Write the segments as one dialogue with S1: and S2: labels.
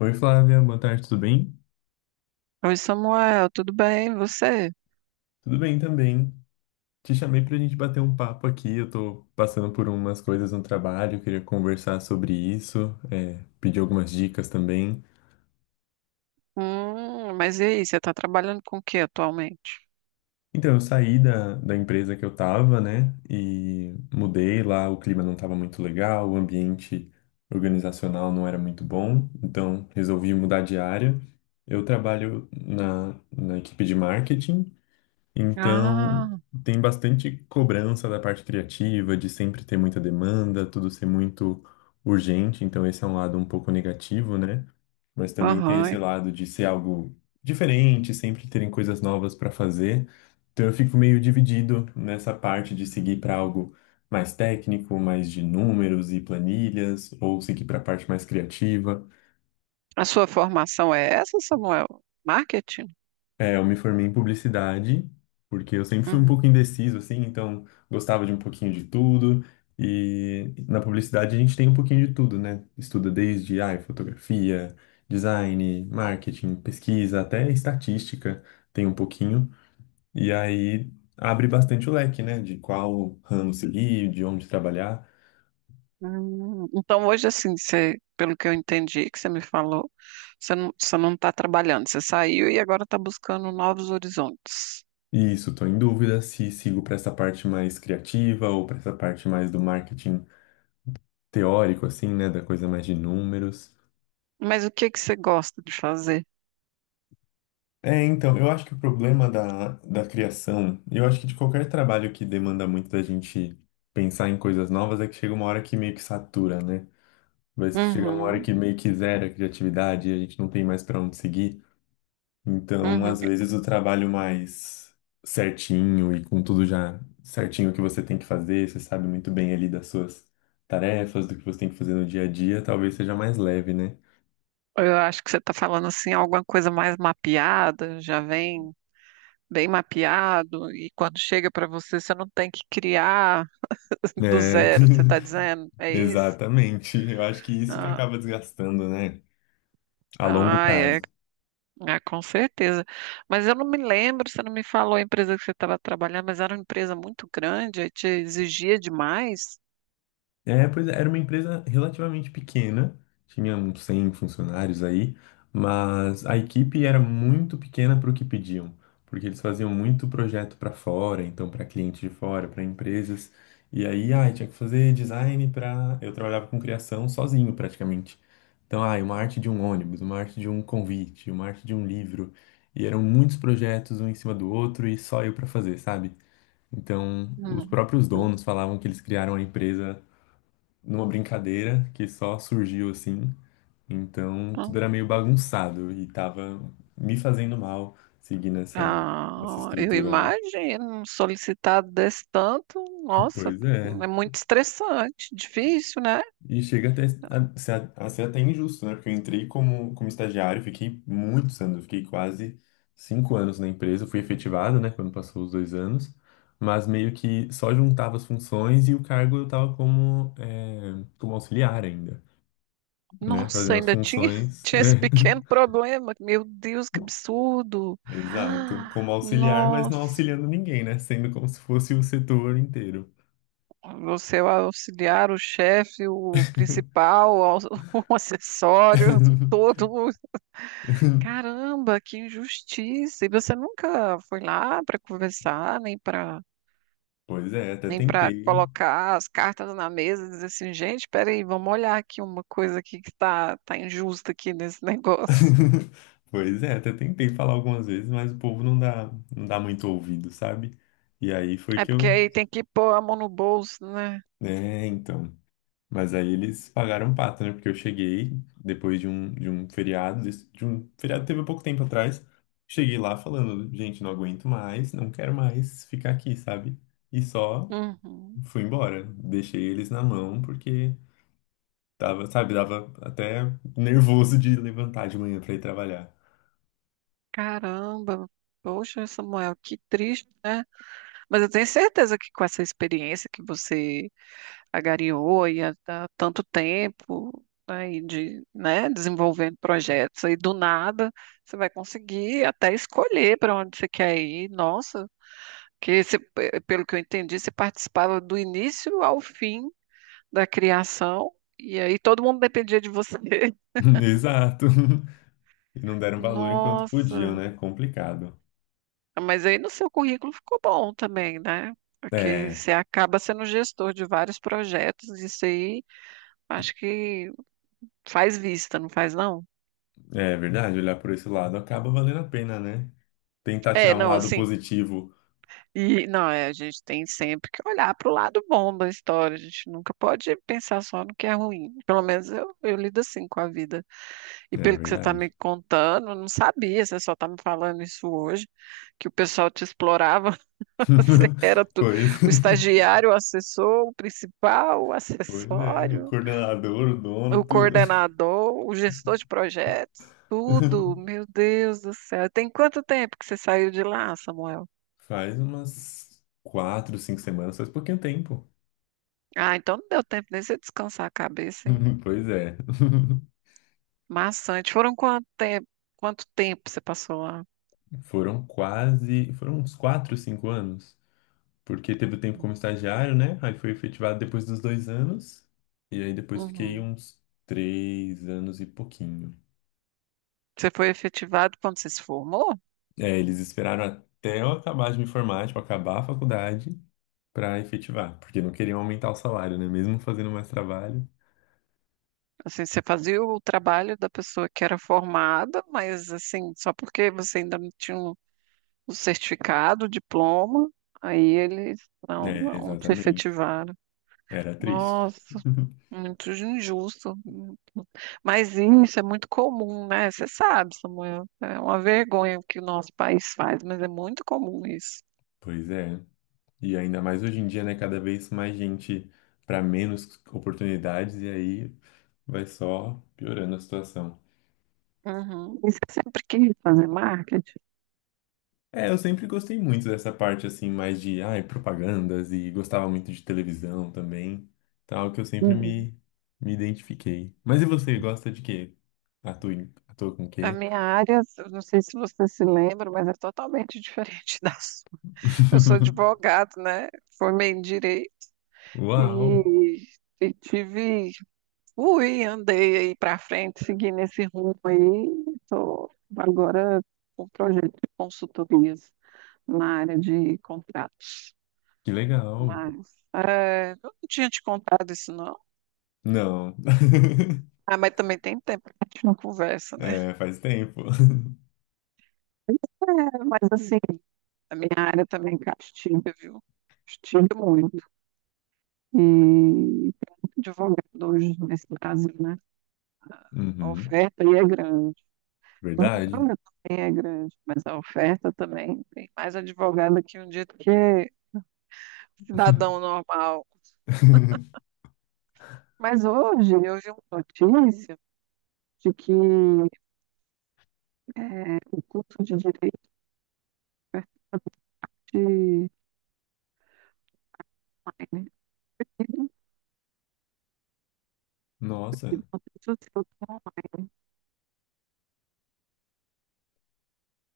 S1: Oi, Flávia, boa tarde, tudo bem?
S2: Oi, Samuel, tudo bem? E você?
S1: Tudo bem também. Te chamei para a gente bater um papo aqui. Eu tô passando por umas coisas no trabalho, queria conversar sobre isso, pedir algumas dicas também.
S2: Mas e aí, você está trabalhando com o que atualmente?
S1: Então, eu saí da empresa que eu tava, né, e mudei lá. O clima não tava muito legal, o ambiente organizacional não era muito bom, então resolvi mudar de área. Eu trabalho na equipe de marketing. Então,
S2: Ah,
S1: tem bastante cobrança da parte criativa, de sempre ter muita demanda, tudo ser muito urgente. Então, esse é um lado um pouco negativo, né? Mas também tem esse
S2: aham.
S1: lado de ser algo diferente, sempre terem coisas novas para fazer. Então, eu fico meio dividido nessa parte de seguir para algo mais técnico, mais de números e planilhas, ou seguir para a parte mais criativa.
S2: A sua formação é essa, Samuel? Marketing?
S1: É, eu me formei em publicidade, porque eu sempre fui um pouco
S2: Uhum.
S1: indeciso, assim, então gostava de um pouquinho de tudo. E na publicidade a gente tem um pouquinho de tudo, né? Estuda desde, ai, fotografia, design, marketing, pesquisa, até estatística tem um pouquinho. E aí abre bastante o leque, né? De qual ramo seguir, de onde trabalhar.
S2: Então, hoje, assim, você, pelo que eu entendi que você me falou, você não está trabalhando, você saiu e agora está buscando novos horizontes.
S1: E isso, estou em dúvida se sigo para essa parte mais criativa ou para essa parte mais do marketing teórico, assim, né? Da coisa mais de números.
S2: Mas o que que você gosta de fazer?
S1: É, então, eu acho que o problema da criação, eu acho que de qualquer trabalho que demanda muito da gente pensar em coisas novas, é que chega uma hora que meio que satura, né? Vai chegar uma hora
S2: Uhum,
S1: que meio que zera a criatividade e a gente não tem mais para onde seguir. Então,
S2: uhum.
S1: às vezes, o trabalho mais certinho e com tudo já certinho que você tem que fazer, você sabe muito bem ali das suas tarefas, do que você tem que fazer no dia a dia, talvez seja mais leve, né?
S2: Eu acho que você está falando, assim, alguma coisa mais mapeada, já vem. Bem mapeado, e quando chega para você, você não tem que criar do
S1: É,
S2: zero, você está dizendo, é isso?
S1: exatamente. Eu acho que isso que
S2: Ah,
S1: acaba desgastando, né? A longo
S2: ah, é,
S1: prazo.
S2: ah, com certeza. Mas eu não me lembro, você não me falou a empresa que você estava trabalhando, mas era uma empresa muito grande, aí te exigia demais.
S1: É, pois é, era uma empresa relativamente pequena, tinha uns 100 funcionários aí, mas a equipe era muito pequena para o que pediam, porque eles faziam muito projeto para fora, então para clientes de fora, para empresas, e aí, ai, tinha que fazer design para. Eu trabalhava com criação sozinho praticamente. Então, ai, uma arte de um ônibus, uma arte de um convite, uma arte de um livro, e eram muitos projetos um em cima do outro e só eu para fazer, sabe? Então, os
S2: Hum,
S1: próprios
S2: hum,
S1: donos falavam que eles criaram a empresa numa brincadeira que só surgiu assim. Então, tudo
S2: hum.
S1: era meio bagunçado e tava me fazendo mal seguir nessa, nessa
S2: Ah, eu
S1: estrutura, né?
S2: imagino, um solicitado desse tanto, nossa,
S1: Pois é.
S2: é muito estressante, difícil, né?
S1: E chega até a ser até injusto, né? Porque eu entrei como estagiário, fiquei muitos anos, eu fiquei quase cinco anos na empresa, fui efetivado, né? Quando passou os dois anos, mas meio que só juntava as funções e o cargo eu tava como, como auxiliar ainda. Né?
S2: Nossa,
S1: Fazendo as
S2: ainda tinha,
S1: funções.
S2: tinha esse pequeno problema. Meu Deus, que absurdo!
S1: É. Exato.
S2: Ah,
S1: Como auxiliar, mas
S2: nossa,
S1: não auxiliando ninguém, né? Sendo como se fosse o setor inteiro.
S2: você é o auxiliar, o chefe, o principal, o o acessório, todo. Mundo. Caramba, que injustiça! E você nunca foi lá para conversar,
S1: Pois é, até
S2: nem para
S1: tentei.
S2: colocar as cartas na mesa e dizer assim, gente, peraí, vamos olhar aqui uma coisa aqui que tá injusta aqui nesse negócio.
S1: Pois é, até tentei falar algumas vezes, mas o povo não dá muito ouvido, sabe? E aí foi
S2: É
S1: que
S2: porque
S1: eu.
S2: aí tem que pôr a mão no bolso, né?
S1: É, então. Mas aí eles pagaram pato, né? Porque eu cheguei depois de um feriado, de um feriado que teve há pouco tempo atrás. Cheguei lá falando, gente, não aguento mais, não quero mais ficar aqui, sabe? E só
S2: Uhum.
S1: fui embora. Deixei eles na mão, porque tava, sabe, dava até nervoso de levantar de manhã pra ir trabalhar.
S2: Caramba, poxa, Samuel, que triste, né? Mas eu tenho certeza que com essa experiência que você agariou aí há tanto tempo, aí de, né, desenvolvendo projetos, aí do nada você vai conseguir até escolher para onde você quer ir. Nossa, que você, pelo que eu entendi, você participava do início ao fim da criação, e aí todo mundo dependia de você.
S1: Exato. E não deram valor enquanto podiam,
S2: Nossa.
S1: né? Complicado.
S2: Mas aí no seu currículo ficou bom também, né? Porque
S1: É,
S2: você acaba sendo gestor de vários projetos, isso aí acho que faz vista, não faz não?
S1: é verdade, olhar por esse lado acaba valendo a pena, né? Tentar
S2: É,
S1: tirar um
S2: não,
S1: lado
S2: assim,
S1: positivo.
S2: e não, é, a gente tem sempre que olhar para o lado bom da história, a gente nunca pode pensar só no que é ruim. Pelo menos eu lido assim com a vida. E
S1: É
S2: pelo que você está me
S1: verdade.
S2: contando, eu não sabia, você só está me falando isso hoje, que o pessoal te explorava. Você era tudo.
S1: Pois,
S2: O estagiário, o assessor, o principal, o
S1: pois é, o
S2: acessório,
S1: coordenador, o
S2: o
S1: dono, tudo.
S2: coordenador, o gestor de projetos, tudo. Meu Deus do céu. Tem quanto tempo que você saiu de lá, Samuel?
S1: Faz umas quatro, cinco semanas, faz pouquinho tempo.
S2: Ah, então não deu tempo nem você descansar a cabeça, hein?
S1: Pois é.
S2: Maçante. Quanto tempo você passou lá?
S1: Foram uns quatro, cinco anos. Porque teve o tempo como estagiário, né? Aí foi efetivado depois dos dois anos. E aí depois fiquei
S2: Uhum.
S1: uns três anos e pouquinho.
S2: Você foi efetivado quando você se formou?
S1: É, eles esperaram até eu acabar de me formar, tipo, acabar a faculdade. Para efetivar, porque não queriam aumentar o salário, né? Mesmo fazendo mais trabalho.
S2: Assim, você fazia o trabalho da pessoa que era formada, mas assim, só porque você ainda não tinha um o certificado, o diploma, aí eles
S1: É,
S2: não te
S1: exatamente.
S2: efetivaram.
S1: Era triste.
S2: Nossa, muito injusto. Mas isso é muito comum, né? Você sabe, Samuel, é uma vergonha o que o nosso país faz, mas é muito comum isso.
S1: Pois é. E ainda mais hoje em dia, né? Cada vez mais gente para menos oportunidades e aí vai só piorando a situação.
S2: Uhum. E você sempre quis fazer marketing?
S1: É, eu sempre gostei muito dessa parte assim, mais de, ai, propagandas e gostava muito de televisão também, tal, que eu sempre
S2: Uhum.
S1: me identifiquei. Mas e você, gosta de quê? Atua com o
S2: A
S1: quê?
S2: minha área, eu não sei se você se lembra, mas é totalmente diferente da sua. Eu sou advogado, né? Formei em direito
S1: Uau!
S2: e, e tive ui, andei aí para frente, seguindo esse rumo aí. Estou agora com um projeto de consultorias na área de contratos.
S1: Que legal.
S2: Mas é, eu não tinha te contado isso, não.
S1: Não.
S2: Ah, mas também tem tempo que a gente não conversa, né?
S1: É, faz tempo.
S2: É, mas assim, a minha área também castiga, viu? Castiga muito. E tem muito advogado hoje nesse Brasil, né? A
S1: Uhum.
S2: oferta aí é grande. A
S1: Verdade.
S2: demanda também é grande, mas a oferta também tem mais advogado aqui um dia do que é cidadão normal. Mas hoje eu vi uma notícia de que é, o curso de direito de online é reduzido.
S1: Nossa,
S2: Uma pessoa se eu não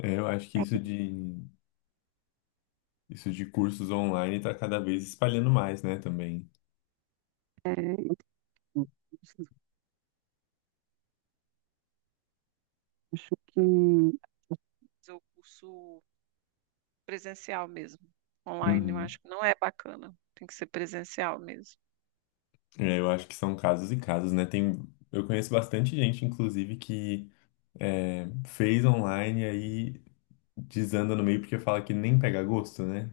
S1: é, eu acho que isso
S2: tenho,
S1: de isso de cursos online está cada vez espalhando mais, né, também.
S2: é, acho que fazer o curso presencial mesmo. Online, eu
S1: Uhum.
S2: acho que não é bacana. Tem que ser presencial mesmo.
S1: É, eu acho que são casos e casos, né? Tem, eu conheço bastante gente, inclusive, que é, fez online e aí desanda no meio porque fala que nem pega gosto, né?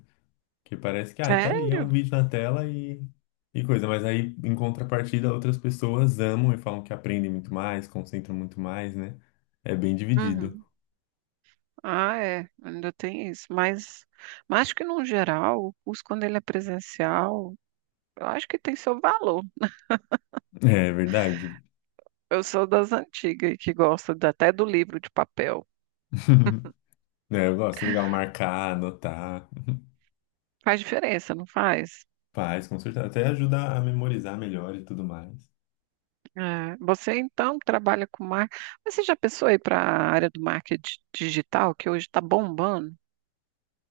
S1: Que parece que, ah, tá ali, é um
S2: Sério?
S1: vídeo na tela e coisa. Mas aí, em contrapartida, outras pessoas amam e falam que aprendem muito mais, concentram muito mais, né? É bem dividido.
S2: Uhum. Ah, é, ainda tem isso. Mas acho que, no geral, o curso, quando ele é presencial, eu acho que tem seu valor.
S1: É verdade.
S2: Eu sou das antigas que gosta até do livro de papel.
S1: É, eu gosto, legal marcar, anotar,
S2: Faz diferença, não faz?
S1: faz, com certeza. Até ajuda a memorizar melhor e tudo mais.
S2: É, você, então, trabalha com marketing. Mas você já pensou aí para a área do marketing digital, que hoje está bombando?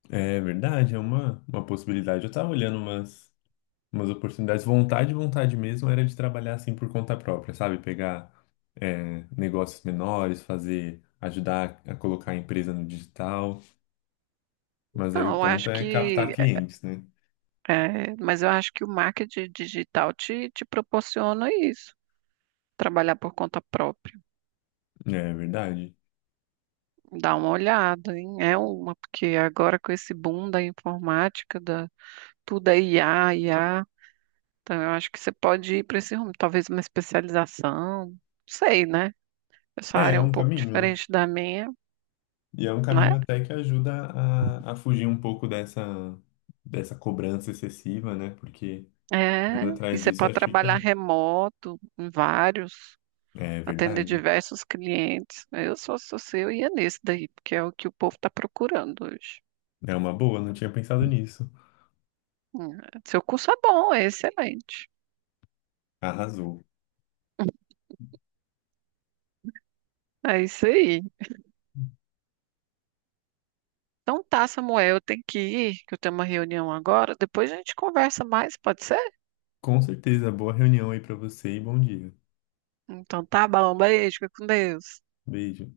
S1: É verdade, é uma possibilidade. Eu tava olhando umas. Umas oportunidades. Vontade, vontade mesmo era de trabalhar assim por conta própria, sabe? Pegar negócios menores, fazer, ajudar a colocar a empresa no digital. Mas aí
S2: Não,
S1: o
S2: eu
S1: ponto
S2: acho
S1: é captar
S2: que...
S1: clientes, né?
S2: É, mas eu acho que o marketing digital te proporciona isso, trabalhar por conta própria.
S1: É verdade.
S2: Dá uma olhada, hein? É uma, porque agora com esse boom da informática, da, tudo é IA, IA, então eu acho que você pode ir para esse rumo, talvez uma especialização, não sei, né? Essa
S1: É,
S2: área é
S1: é
S2: um
S1: um
S2: pouco
S1: caminho.
S2: diferente da minha,
S1: E é um
S2: né?
S1: caminho até que ajuda a fugir um pouco dessa, dessa cobrança excessiva, né? Porque
S2: É,
S1: indo
S2: e
S1: atrás
S2: você
S1: disso,
S2: pode
S1: acho que
S2: trabalhar
S1: fica.
S2: remoto, em vários,
S1: É
S2: atender
S1: verdade.
S2: diversos clientes. Eu, só sou você, eu ia nesse daí, porque é o que o povo está procurando hoje.
S1: É uma boa, não tinha pensado nisso.
S2: Hum, Seu curso é bom, é excelente.
S1: Arrasou.
S2: É isso aí. Então tá, Samuel, eu tenho que ir, que eu tenho uma reunião agora. Depois a gente conversa mais, pode ser?
S1: Com certeza, boa reunião aí pra você e bom dia.
S2: Então tá bom, beijo, fica com Deus.
S1: Beijo.